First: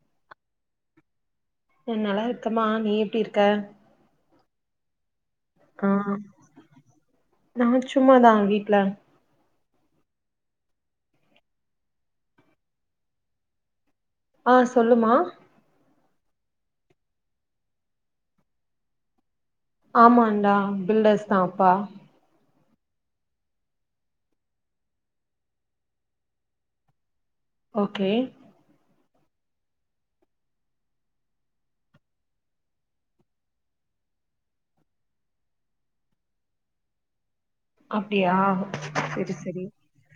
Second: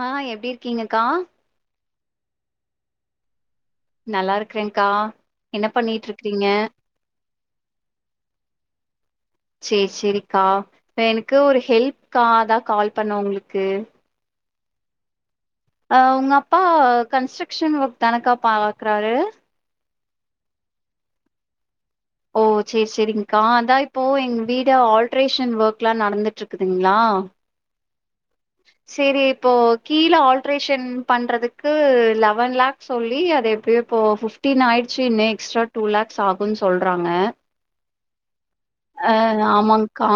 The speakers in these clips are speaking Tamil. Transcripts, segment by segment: ஆ எப்டி இருக்கீங்கக்கா நா நல்லா இருக்கமா நீ எப்டி இருக்க நல்லாருக்றேன் கா ஆ நா சும்மாதா வீட்ல செரி செரிக்கா இப்ப எனக்கு ஒரு ஹெல்ப்கா அதா கால் பண்ண உங்களுக்கு ஆ சொல்லுமா ஆ உங்கப்பா கன்ஸ்ட்ரக்ஷன் ஒர்க் தானக்கா பாக்றாரு ஆமாண்டா பில்டர்ஸ்தா அப்பா ஓ சேரி சேரிங்க்கா அதான் இப்போ எங்க வீடு ஆல்ட்ரேஷன் ஒர்க்லா நடந்துட்டுருக்குதுங்களா ஓகே சரி இப்போ கீழ ஆல்ட்ரேஷன் பண்றதுக்கு லெவன் லேக் சொல்லி அது எப்படியோ இப்போ பபிப்டீன் ஆயிடுச்சு இன்னு எக்ஸ்ட்ரா டூ லேக்ஸ் ஆகுன்னு சொல்றாங்க அப்டியா சரி சரி கா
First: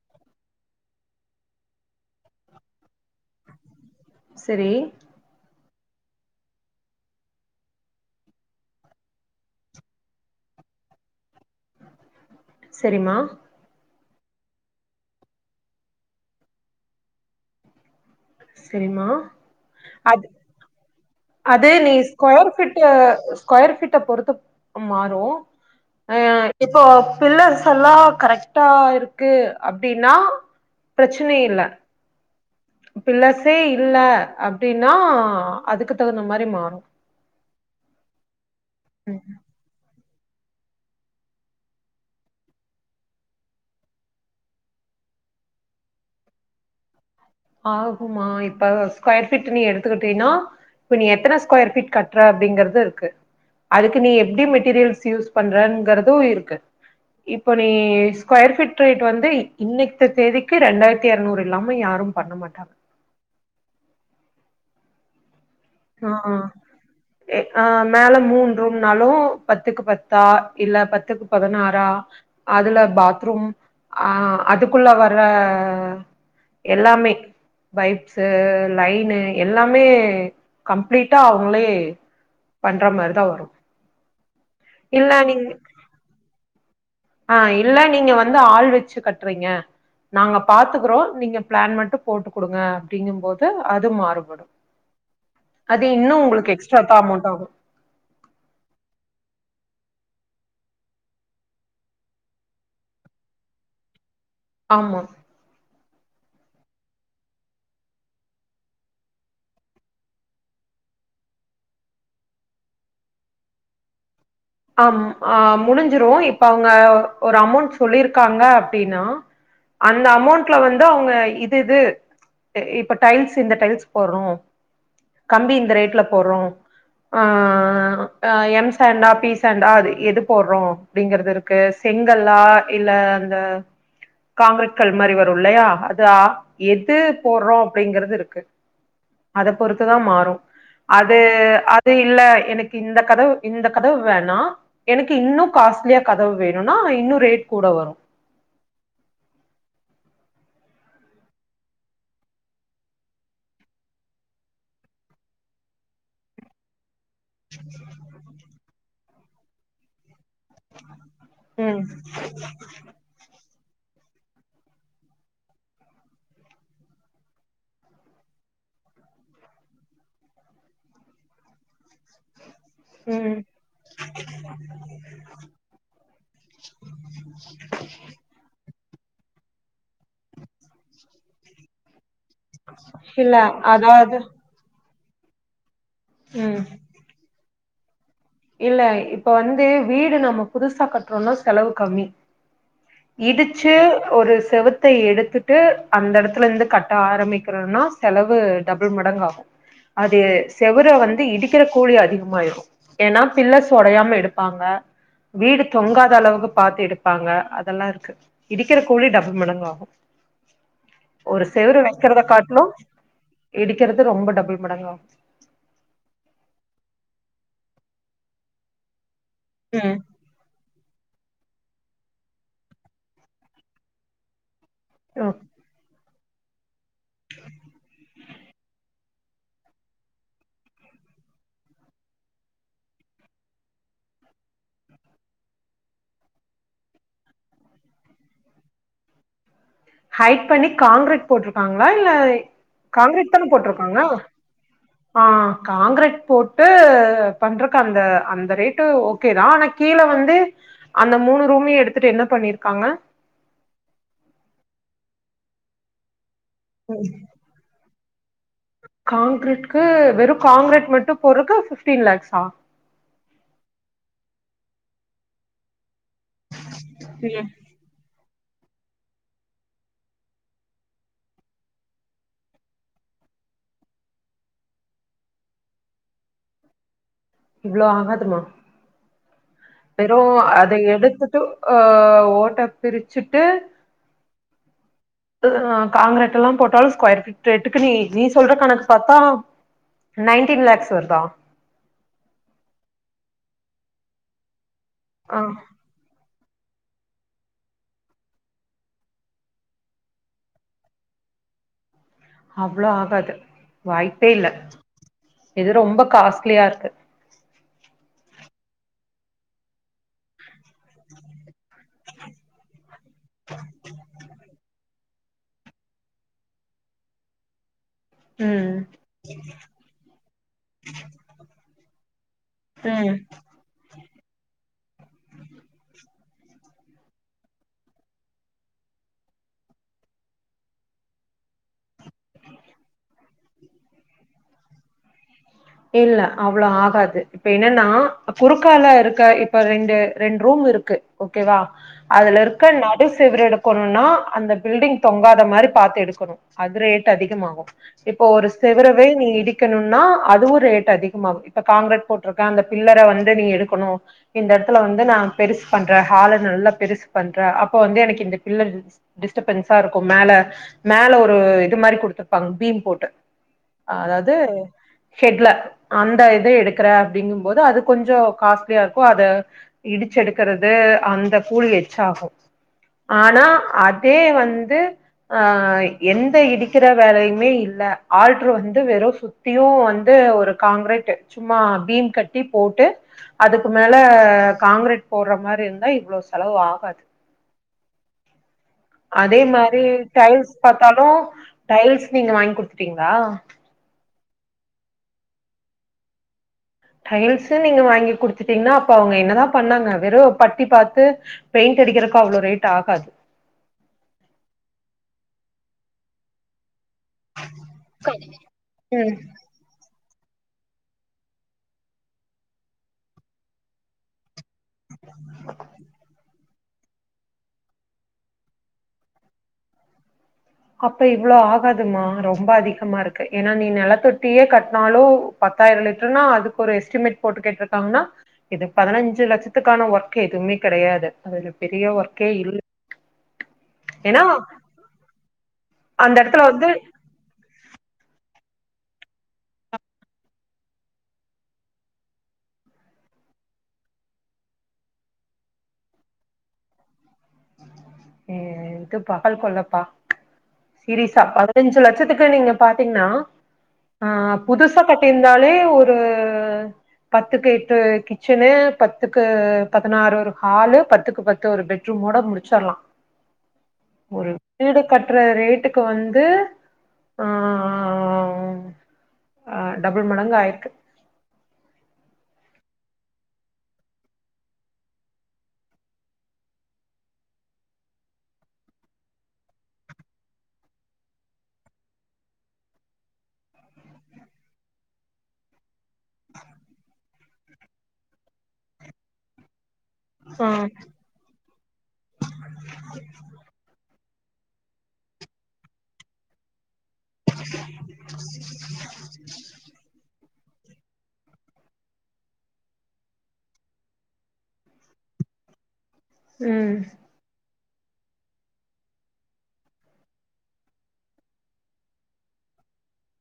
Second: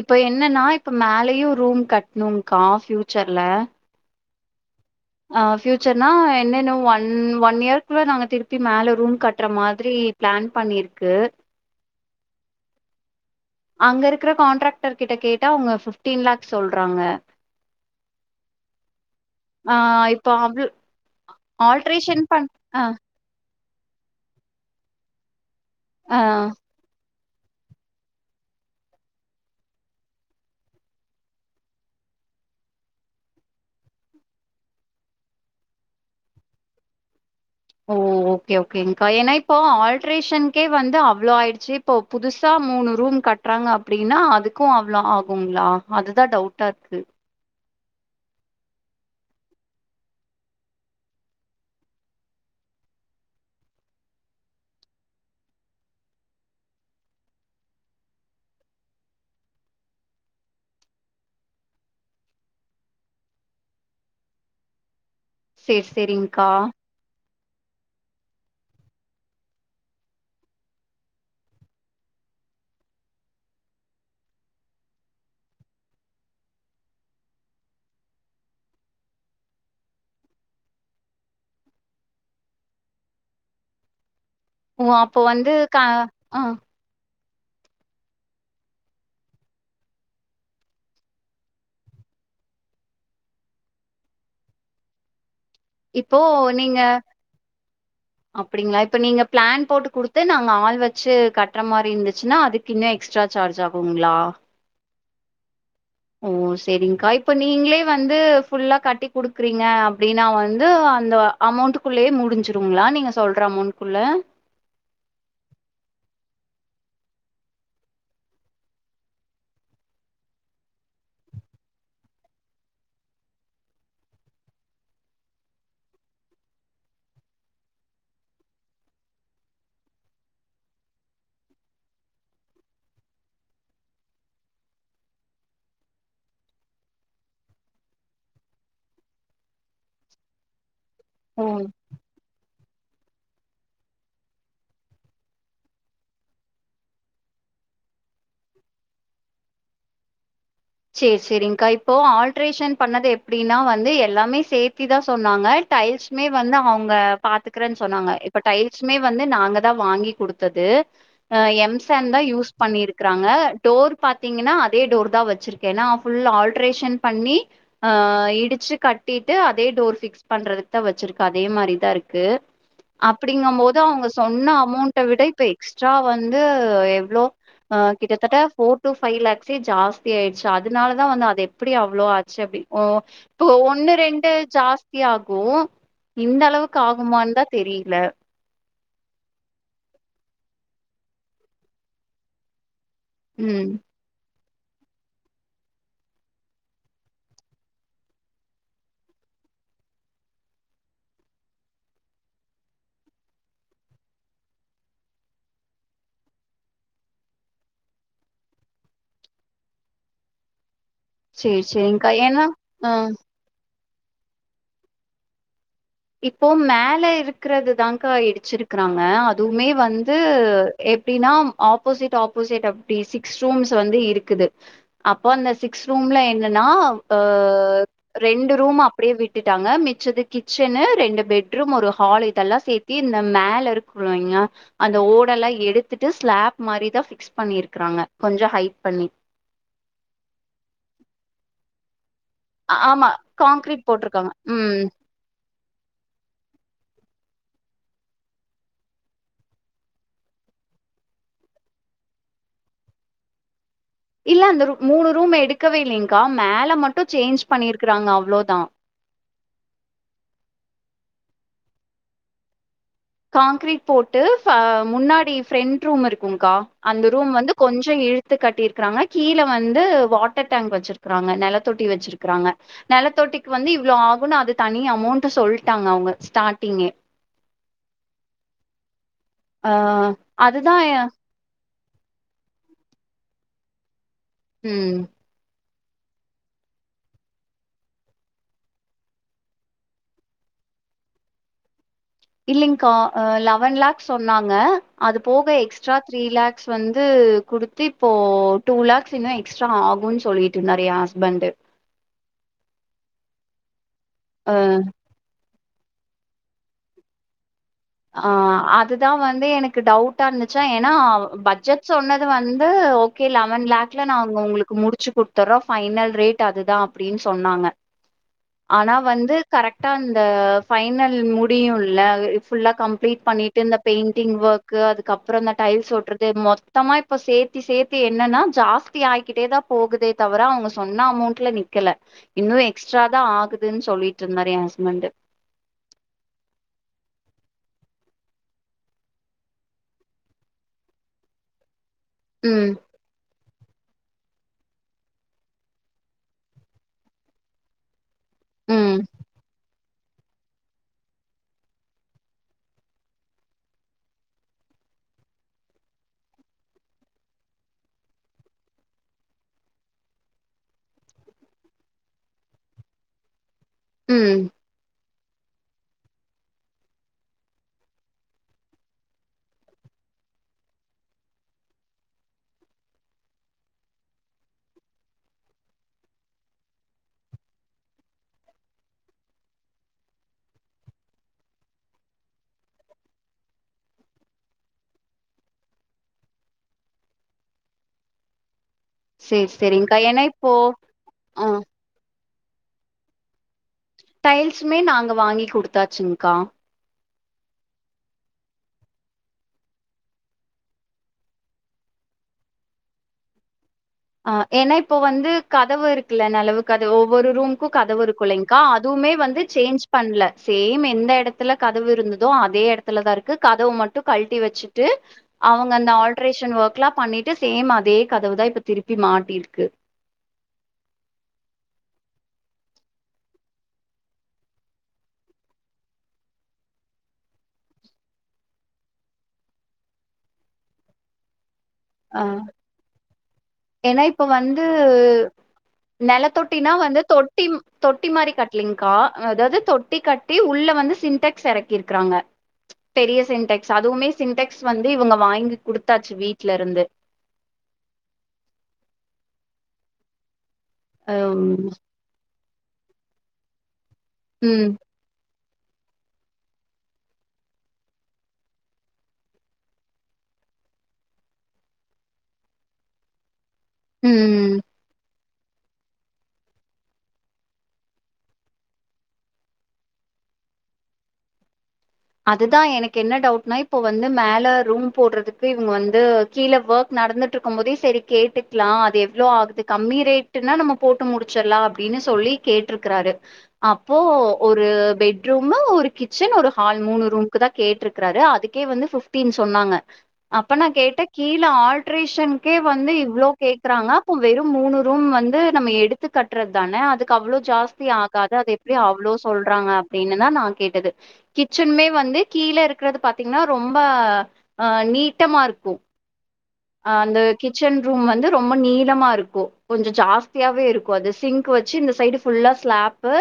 இப்ப என்னன்னா இப்ப மேலயும் ரூம் கட்ணுங்கா ஃபியூச்சர்ல சரி ஆ பியூச்சர்னா என்னன்ன ஒன் ஒன் இயர்க்குள்ள நாங்க திருப்பி மேல ரூம்‌ கட்ற மாதிரி பிளான் பண்ணிருக்கு சரி மா அங்க இருக்கற கான்ட்ராக்டர் கிட்ட கேட்டா அவங்க பிப்டீன் லேக்ஸ் சொல்றாங்க சரிமா ஆ அது இப்போ அவ் அது நீ ஆல்ட்ரேஷன் பண் ஸ்கொயர் ஆ ஃபீட்ல ஸ்கொயர் பீட்ட பொறுத்து மாறு ஆ இப்போ பில்லர்ஸ் எல்லா கரெக்டா இருக்கு அப்டின்னா பிரச்சனை இல்ல பில்லர்சே இல்ல அப்டின்னா அதுக்கு தகுந்த மாரி மாறும் ஓ ஓகே ஓகேங்க்கா ம் ஏனா இப்போ ஆள் ஆல்ட்ரேஷனுக்கே ‌வந்து அவ்ளோ ஆயிடுச்சு இப்ப புதுசா மூணு ரூம் கட்டுறாங்க அப்படின்னா அதுக்கு க்கும் அவ்ளோ ஆகுங்களா அதுதா டவுட்டா இருக்கு ஆகுமா இப்ப ஸ்கொயர் ஃபீட் நீ எடுத்துக்கிட்டீன்னா இப்ப நீ எத்தன ஸ்கொயர் பீட் கட்ற அப்டிங்கறது இருக்கு அதுக்கு நீ எப்டி மெட்டீரியல்ஸ் யூஸ் பண்றங்கிறதும் இருக்கு இப்போ நீ ஸ்கொயர் ஃபீட் ரேட் வந்து இன்னைக்த்த தேதிக்கு ரெண்டாயிரத்தி இரநூறு இல்லாம யாரும் பண்ண மாட்டாங்க சேரி சேரி்ங்கா எ ஆ மேல மூன்ரூம்னாலும் பத்துக்கு பத்தா இல்ல பத்துக்கு பதனாறா அதுல பாத்ரூம் ஆ அதுக்குள்ள வர்ற எல்லாமே பைப்ஸ் லைனு எல்லாமே கம்ப்ளீட்டா அவங்களே பண்ற மாரி தா வரும் ஓ அப்போ வந்து க ஆ ஆ இல்ல நீங்க வந்து ஆள் வெச்சு கட்றீங்க நாங்க பாத்துக்குறோ நீங்க பிளான் மட்டு போட்டு குடுங்க அப்டிங்கும் போது அது மாறுபடு அது இன்னு இப்போ உங்களுக்கு நீங்க எக்ஸ்ட்ரா தா அமௌண்ட் ஆகு அப்டிங்களா இப்ப நீங்க பிளான் போட்டு குடுத்து நாங்க ஆள் வெச்சு கட்ற மாரி இருந்துச்சுன்னா அதுக் இன்னு எக்ஸ்ட்ரா சார்ஜ் ஆகுங்ளா ஆமா ஓ செரிங்கா இப்ப நீங்களே வந்து ஃபுல்லா கட்டி குடுக்குறீங்க அப்டின்னா வந் து அந்த அமௌண்டக்குள்ளயே முடிஞ்சிருங்களா நீங்க சொல்ற அமௌண்ட்குள்ள ஆம் ஆ முடிஞ்சிரு இப்ப அவங்க ஒரு அமௌண்ட் சொல்லியிருக்காங்க அப்டின்னா அந்த அமௌண்ட்ல வந்து அவுங்க இது இது எ இப்ப டைல்ஸ் இந்த டைல்ஸ் போட்றோ கம்பி இந்த ரேட்ல போட்றோ ஆ எம்ஸ் அண்ட் ஆ பீஸ் ஸாண்டார் எது போடுறோ அப்டிங்கிறது இருக்கு செங்கல்லா இல்ல அந்த காங்கிரீட கல் மாறி வரு இல்லையா அதா எது போடுறோ அப்டிங்கறது இருக்கு அத பொறுத்துதா மாறு ‌ அது ஓ! அது இல்ல எனக்கு இந்த கதவு இந்த கதவு வேணா எனக்கு இன்னு காஸ்ட்லியா கதவு வேணுனா இன்னு ரேட் கூட வரு சேரி செரிங்க்கா இப்போ ஆல்ட்ரேஷன் பண்ணது எப்டின்னா வந்து எல்லாமே சேர்த்தி தா சொன்னாங்க டைல்ஸ்மே வந்து அவுங்க பாத்துக்கறேன்னு சொன்னாங்க இப்ப டைல்ஸ்மே வந்து நாங்க தா வாங்கி குடுத் தது அ ம் எம்சான்தா யூஸ் பண்ணிருக் குறாங்க டோர் பாத்தீங்கன்னா அதே டோர் தா வெச்சிருக்கே எனா ஃபுல் ஆல்ட்ரேஷன் பண்ணி ஆ இடிச்சி கட்டிட்டு அதே டோர் ஃபிக்ஸ் பண்றதுக்குதா வெச்சிருக்க அதே மாரிதா இருக்கு [inaudible] அப்டிங்கமோது அவுங்க சொன்ன அமோண்ட விட இப்ப எக்ஸ்ட்ரா வந்து எவ்ளோ ஆ கிட்டத்தட்ட ஃபோர் டு ஃபைவ் லேக்ஸ்ஸே ஜாஸ்தி ஆயிச்சு அதனாலதா வந்து அது எப்டி அவ்ளோ ஆ சபி ஓ இல்ல இப்பொ ஒன்னு அதாவது ரெண்டு ஜாஸ்தி ஆகு இந்த ம் அளவுக்கு ஆகுமானுதா தெரில இல்ல இப்ப வந்து வீடு நம்ம புதுசா கட்டுறோனா செலவு கம்மி ம் இடிச்சி ஒரு செவுத்த எடுத்துட்டு அந்த எடத்துல இருந்து கட்ட ஆரம்பிக்குறோனா செலவு டபுள் மடங்காகு அது செவுற வந்து இடிக்கிற கூலி அதிகமாயிரு ஏன்னா பில்லர்ஸ் ஒடையாம எடுப்பாங்க வீடு தொங்காத அளவுக்கு பாத்து எடுப்பாங்க அதெல்லா இருக்கு இடிக்குற கூலி டபுள் மடங்காகு ஒரு சேரி செவுறு சேரி்கா ஏன்னா வைக்குறதகாடிலு ம் இடிக்குறது ரொம்ப டபுள் மடங்காகு இப்போ மேல இருக்குறதுதாங்கா இடிச்சிருக்குறாங்க அதும்மே வந்து ம் து எப்டினா ஆப்போசிட் ஆப்போசிட் அப்டி சிக்ஸ் ரூம்ஸ் வந்து இருக்குது அப்பொ அந்த சிக்ஸ் ரூம்ல என்னன்னா ஆ ரெண்டு ரூமா அப்டியே விட்டுட்டாங்க மிச்சதுக்கி ச்சுன்னு ரெண்டு பெட்ரூம் ஒரு ஹால் இதெல்லா சேர்த்தி இந்த மேல இருக்குலைங்க அந்த ஓடல்லா எடுத்துட்டு ஸ்லாப் மாரிதா ஃபிக்ஸ் பண்ணிருக்குறாங்க கொஞ்சோ ஹைட் பண்ணி ஹைட் பண்ணி காங்க்கிரீட் போட்டிருக்காங்களா இல்ல அ ஆமா காங்க்ரீட் போட்ருக்காங்க ம் ஆ காங்க்ரீட் போடு பண்றக்கு அந்த அந்த ரேட்டு ஒக் ஒகே தா ஆனா கீழே வந்து அந்த மூணு ரூமையு எடுத்துட்டு என்ன பண்ணிருக்காங்க இல்ல அந்த ரூ மூணு ரூம் எடுக்கவே இல்லங்க்கா மேல மட்டு சேஞ்ச் பண்ணிருக்குறாங்க அவ்ளோதா காங்க்ரீட்கு வெறு காங்க்ரீட் மட்டு போட்ரக்கு ஃபிஃப்டீன் லேக்ஸா காங்க்ரீட் போட்டு ஃப முன்னாடி ஃபிரண்ட் ரூம் இருக்குங்க்கா அந்த ரூம் ம் வந்து கொஞ்சொ ஏ த்து கட்டிருக்குறாங்க கீழ வந்து வாட்டர் டேங்க் வச்சிருக்குறாங்க நெலத்தொட்டி வச்சிருக்குறாங்க நெலத்தொட்டிக்கு வந்து இவ்ளோ ஆகுன் அது தனி அமோண்ட்டு சொல்ட்டாங்க அவ்ங்க ஸ்டாடிங்கே இவ்ளோ ஆகாதுமா ஆ வெறு அத அதுதா எடுத்துட்டு அ ஓட்ட பிரிச்சுட்டு ம் இது அ காங்ரெட்டுலா போடாலு ஸ்கொயர் ஃபீட் ரேட்டுக்கு நீ நீ சொல்ற கணக்கு பாத்தா நைன்டீன் லேக்ஸ் வருதா இல்லிங்க்கா அ லெவன் லேக்ஸ் சொன்னாங்க அது ஆ போக எக்ஸ் ட்ரா த்ரீ லேக்ஸ் வந்து குடுத்து இப்போ டூ லேக்ஸ் இன்னு எக்ஸ்ட்ரா ஆகுன் சொல்லி ட்ருந்தாரு என் ஹஸ்பண்டு அவ்ளோ ஆகாது வாய்ப்பே இல்ல அ இது ரொம்ப காஸ்ட்லியா இருக்கு ஆ அதுதா வந்து எனக்கு டவ் ட்டா இருந்துச்சா ஏனா பட்ஜெட் சொன்னது வந்து ஓகே லெவன் லாக்ல நாங்க உங்ளுக்கு முடிச்சு குட்த்துறோ ஃபைனல் ரேட் அதுதா அப்டின் சொன்னாங்க ம் ஆனா வந்து கரெக்ட்டா அந்த ஃபைனல் முடியுல அது ஃபுல்லா ம் கம்ப்ளீட் பண்ணிட்டு இந்த பெய்ண்டிங் ஒர்க்கு அதுக்கப்றோ இந்த டைல்ஸ் ஒட்றது மொத்தமா இப்ப சே த்து சேத்து என்னனா ஜாஸ்தி ஆய்கிட்டேதா போகுதே தவுர அவ்ங்க சொன்ன அமோண்ட்ல நிக்கல இன்னு எக்ஸ்ட்ராதா ஆகுதுன் சொல்லிட்ருந்தாரு என் ஹஸ்பண்டு இல்ல அவுளோ ஆகாது இப்ப என்னனா குறுக்கால இருக்க இப்ப ரெண்டு ரெண் ரூம் இருக்கு ஓகேவா அதுல இருக்க ம் ந டு செவுரு எடுக்கணுனா அந்த பில்டிங் தொங்காத மாரி பாத்து எடுக்கணு அது ரேட் அதிகமாகு இப்ப ஒரு ம் செவுரவே நீ இடிக்கணுனா அதுவு ரேட் அதிகமாகு இப்ப கான்கீரேட் போட்ருக்கா அந்த பில்லர வந்து நீ எடுக்கணு இந்த எட்த்துல வந்து நா பெருசு பண்ற ஹால்ல நல்லா பெருசு பண்ற அப்போ வந்து எனக்கு இந்த பில்லர் இருக்ஸ் டிஸ்டப்பன்ஸா இருக்கு மேல மேல ஒரு இது மாரி குடுத்துருப்பாங்க பீம் போட்டு ஆ அதாவ்து ம் ஹெட்ல அந்த இத எடுக்குற அப்டிங்கும்போது அது கொஞ்சோ காஸ்ட்லியா இருக்கு அத இடிச்சு எடுக்குறது அந்த ஃபூழ் எக்ஸாகு ஆனா அதே வந்து ஆ எந்த இடிக்கிற வேலையுமே இல்ல ஆல்ட்ரு வந்து வெறு சுத்தியு வந் து ஒரு காங்குரேட்டு சும்மா பீம் கட்டி போட்டு அதுக்கு மேல காங்குரேட் போட்ற மாரி இருந்தா இவுளோ செலவு ஆகாது அதே சேரி மாரி சேரிங்க்கா ஏன்னா டைல்ஸ் இப்போ பாத்தாலு ஆ டைல்ஸ் நீங்க வாங்கி குடுத்துட்டீங்ளா டைல்ஸுமே நாங்க வாங்கி குடுத்தாச்சுங்க்கா டைல்ஸு நீங்க வாங்கி குடுத்துட்டீங்னா அப்ப அவுங்க என்னதா பண்ணாங்க வெறு பத்தி பாத்து பெயிண்ட் அடிக்குறக்கு அவுளோ ரேட் ஆகாது ஆ ஏன்னா இப்போ வந்து கதவு இருக்குல்ல நெலவு கதவு ஒவ்வொரு ரூமுக்கு கதவு இருக்குல்லைங்க்கா அதுவுமே ம் வந்து சேஞ்ச் பண்ணல சேம் எந்த எடத்துல கதவு இருந்ததோ அதே எடத்துலதா இருக்கு கதவு மட்டு கழட்டி வச்சு ட்டு அவ்ங்க அந்த ஆல்ட்ரேஷன் ஒர்க்லா பண்ணிட்டு சேம் அதே கதவுதா இப்ப திருப் பி மாட்டிருக்கு அப்போ இவ்ளோ ஆகாதுமா ரொம்ப அதிகமா இருக்கு ஏனா நீ நெலத்தொட்டியே கட்னாலு பத்தாய்ரோ லிட்டர்னா அதுக்கு ஒரு எஸ்டிமேட் போட்டு கேட்ருக்காங்கனா இது பதினஞ்சு லட்சத்துக்கான ஒர்க் எதுமே கெடையாது அதுல பெரிய ஆ ஒர்க்கே இல்ல ஏன்னா இப்ப ஏனா வந்து நெலத்தொட்டினா வந்து தொட் டிம் தொட்டி மாரி கட்லைங்க்கா அதாவ்து தொட்டி கட்டி உள்ள வந்து சின்டெக்ஸ்ஸு எறக்கிருக்கிறாங்க பெரிய சின்டெக்ஸ்ஸு அதுவுமே சின்டெக்ஸ்ஸு வந்து இவுங்க வாங்கி குடுத்தாச்சு வீட்ல இருந்து ஏ இது பகல் கொள்ளப்பா சீரிய்ஸ்ஸ அம் பதினஞ்சு லட்சத்துக்கு நீங்க பாத்தீங்கன்னா ஆ ம் புதுசா கட்டிருந்தாலே ஒரு பத்துக்கு எட்டு கிச்சனு பத்துக்கு பதினாறு ஒரு ஹாலு பத்துக்கு பத்து ஒரு பெட் ரூமோட முடிச்சிட்லா ஒரு ம் வீடு கட்ற ரேட்டுக்கு வந்து ஆ ஆ டபுள் மடங்கு ஆயிருக்கு அதுதா எனக்கு என்ன டவுட்னா இப்போ வந்து மேல ரூம் போட்றதுக்கு இவுங்க வந்து கீழே ஒர்க் நடந்துட்டு இருக்கு போதே செரி கேட்டுக்கலா அது எவ்வளோ ஆகுது கம்மி ரேட் னா நம்ம போட்டு முடிச்சிட்லா அப்டின்னு சொல்லி கேட்டிருக்குறாரு அப்போ ஒரு பெட் ரூமு ஒரு கிச்சன் ஒரு ஹால் மூணு ரூம்க்கு தா கேட்ருக்குறாரு அதுக்கே வந்து ஃபிப்டீன் சொன்னாங்க ஆ அப்ப நா கேட்டே கீழ ஆல்ட்ரேஷனுக்கே வந்து இவ்ளோ கேக்குறாங்க அப்போ வெறு மூணு ரூம் வந்து நம்ம எடுத்து கட்றது தான அதுக் கு அவ்வளோ ஜாஸ்தி ஆகாது அது எப்டி அவ்வளோ சொல்றாங்க அப்டின்னுதா நா கேட்டது கிச்சனுமே வந்து கீழ இருக்குறது பாத்தீங்கன்னா ரொம்ப ஆ நீட்டமா இருக்கு ம் ஆ வந்து கிச்சன் ரூம் வந்து ரொம்ப நீளமா இருக்கு கொஞ்சோ ஜாஸ்தியாவே இருக்கு அது சிங்க் வச்சு இந்த சைடு ஃபுல்லா ஸ்லாப்பு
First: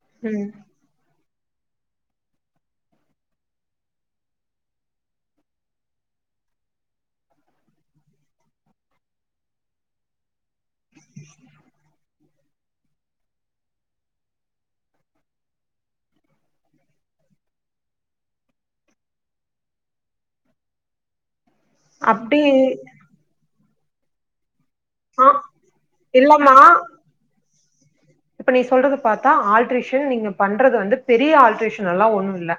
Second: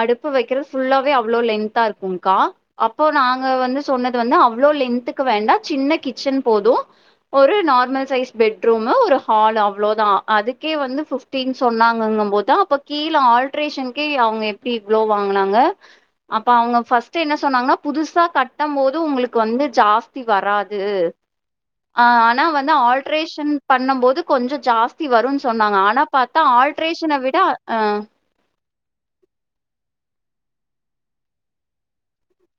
அடுப்பு ம் வைக்கிறது ஃபுல்லாவே அவ்வளோ லென்த்தா இருக்குக் கா அப்போ நாங்க வந்து சொன்னது வந்து அவ்ளோ லென்த்துக்கு வேண்டா சின்ன கிச்சன் போது ஒரு நார்மல் சைஸ்ஸு பெட்ரூமு ஒரு ஹால் அவ்ளோதா அதுக் கே வந்து ஃப்டீன் சொன்னாங்கங்கபோதா அப்ப கீழ ஆல்ட்ரேஷன்கே அவுங்க எப்டி இவ்ளோ வாங்குனாங்க அப்ப அவுங்க ஃபஸ் ட்டு என்ன சொன்னாங்கன்னா கட்டபோது உங்களுக்கு வந்து ஜாஸ்தி வராது ஆ அப்டி ஆனா வந்து ஆல்ட்ரேஷன் பண்ணபோது கொஞ்சோ ஜாஸ் தி ஆ வரும்ன்னு சொன்னாங்க ஆனா பாத்தா இல்லமா ஆல்ட்ரேஷன விட ஆ இப்ப நீ சொல்றது பாத்தா ஆல்ட்ரேஷன் நீங்க பண்றது வந்து பெரிய ஆல்ட்ரேஷன் எல்லா ஒண்ணு இல்ல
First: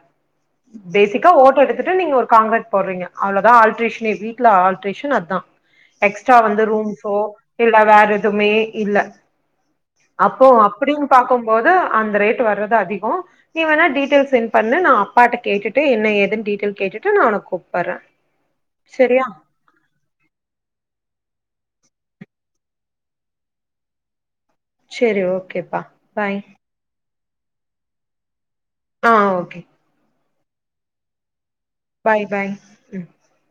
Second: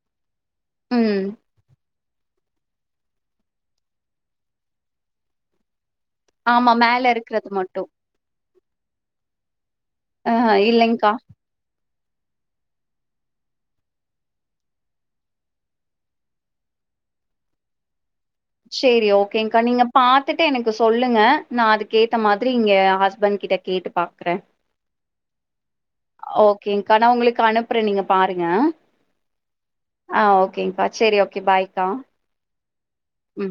ம் பேசிக்கா ஓட்ட எடுத்துட்டு நீங்க ஒரு காங்கரக்ட் போட்றீங்க அவ்ளோதா ஆல்ட்ரேஷன்னே வீட்டுல ஆல்ட்ரேஷன் அதுதா எக்ஸ்ட்ரா வந்து ஆமா மேல ரூம்ஸோ இருக்கறது இல்ல மட்டு. வேற எதுமே இல்ல அ அப்போ அப்டின்னு இல்லைங்க்கா. பாக்கபோது அந்த ரேட் வர்றது அதிகோ நீ வேணா டீடைல் செண்ட் பண்ணு நா அப்பாட்ட கேட்டுட்டு என்ன ஏதுன்னு டீடைல் கேட்டுட்டு நா உனக்கு கூப்பறே [inaudible] சேரி ஓகேங் க்கா நீங்க பாத்துட்டு எனக்கு சொல்லுங்க நா அதுக்கேத்த மாரி இங்க எ ஹஸ்பண்ட் கிட்ட கேட்டு பாக்குற சரி ஓகேப்பா பாய் கேக்ங்கானா உங்களுக்கு அனுப்புறே நீங்க பாருங்க ஆ ஓகே ஆ ஓகேங்க்கா சரி ஓகே பாய் கா பாய் பாய் ம் உம்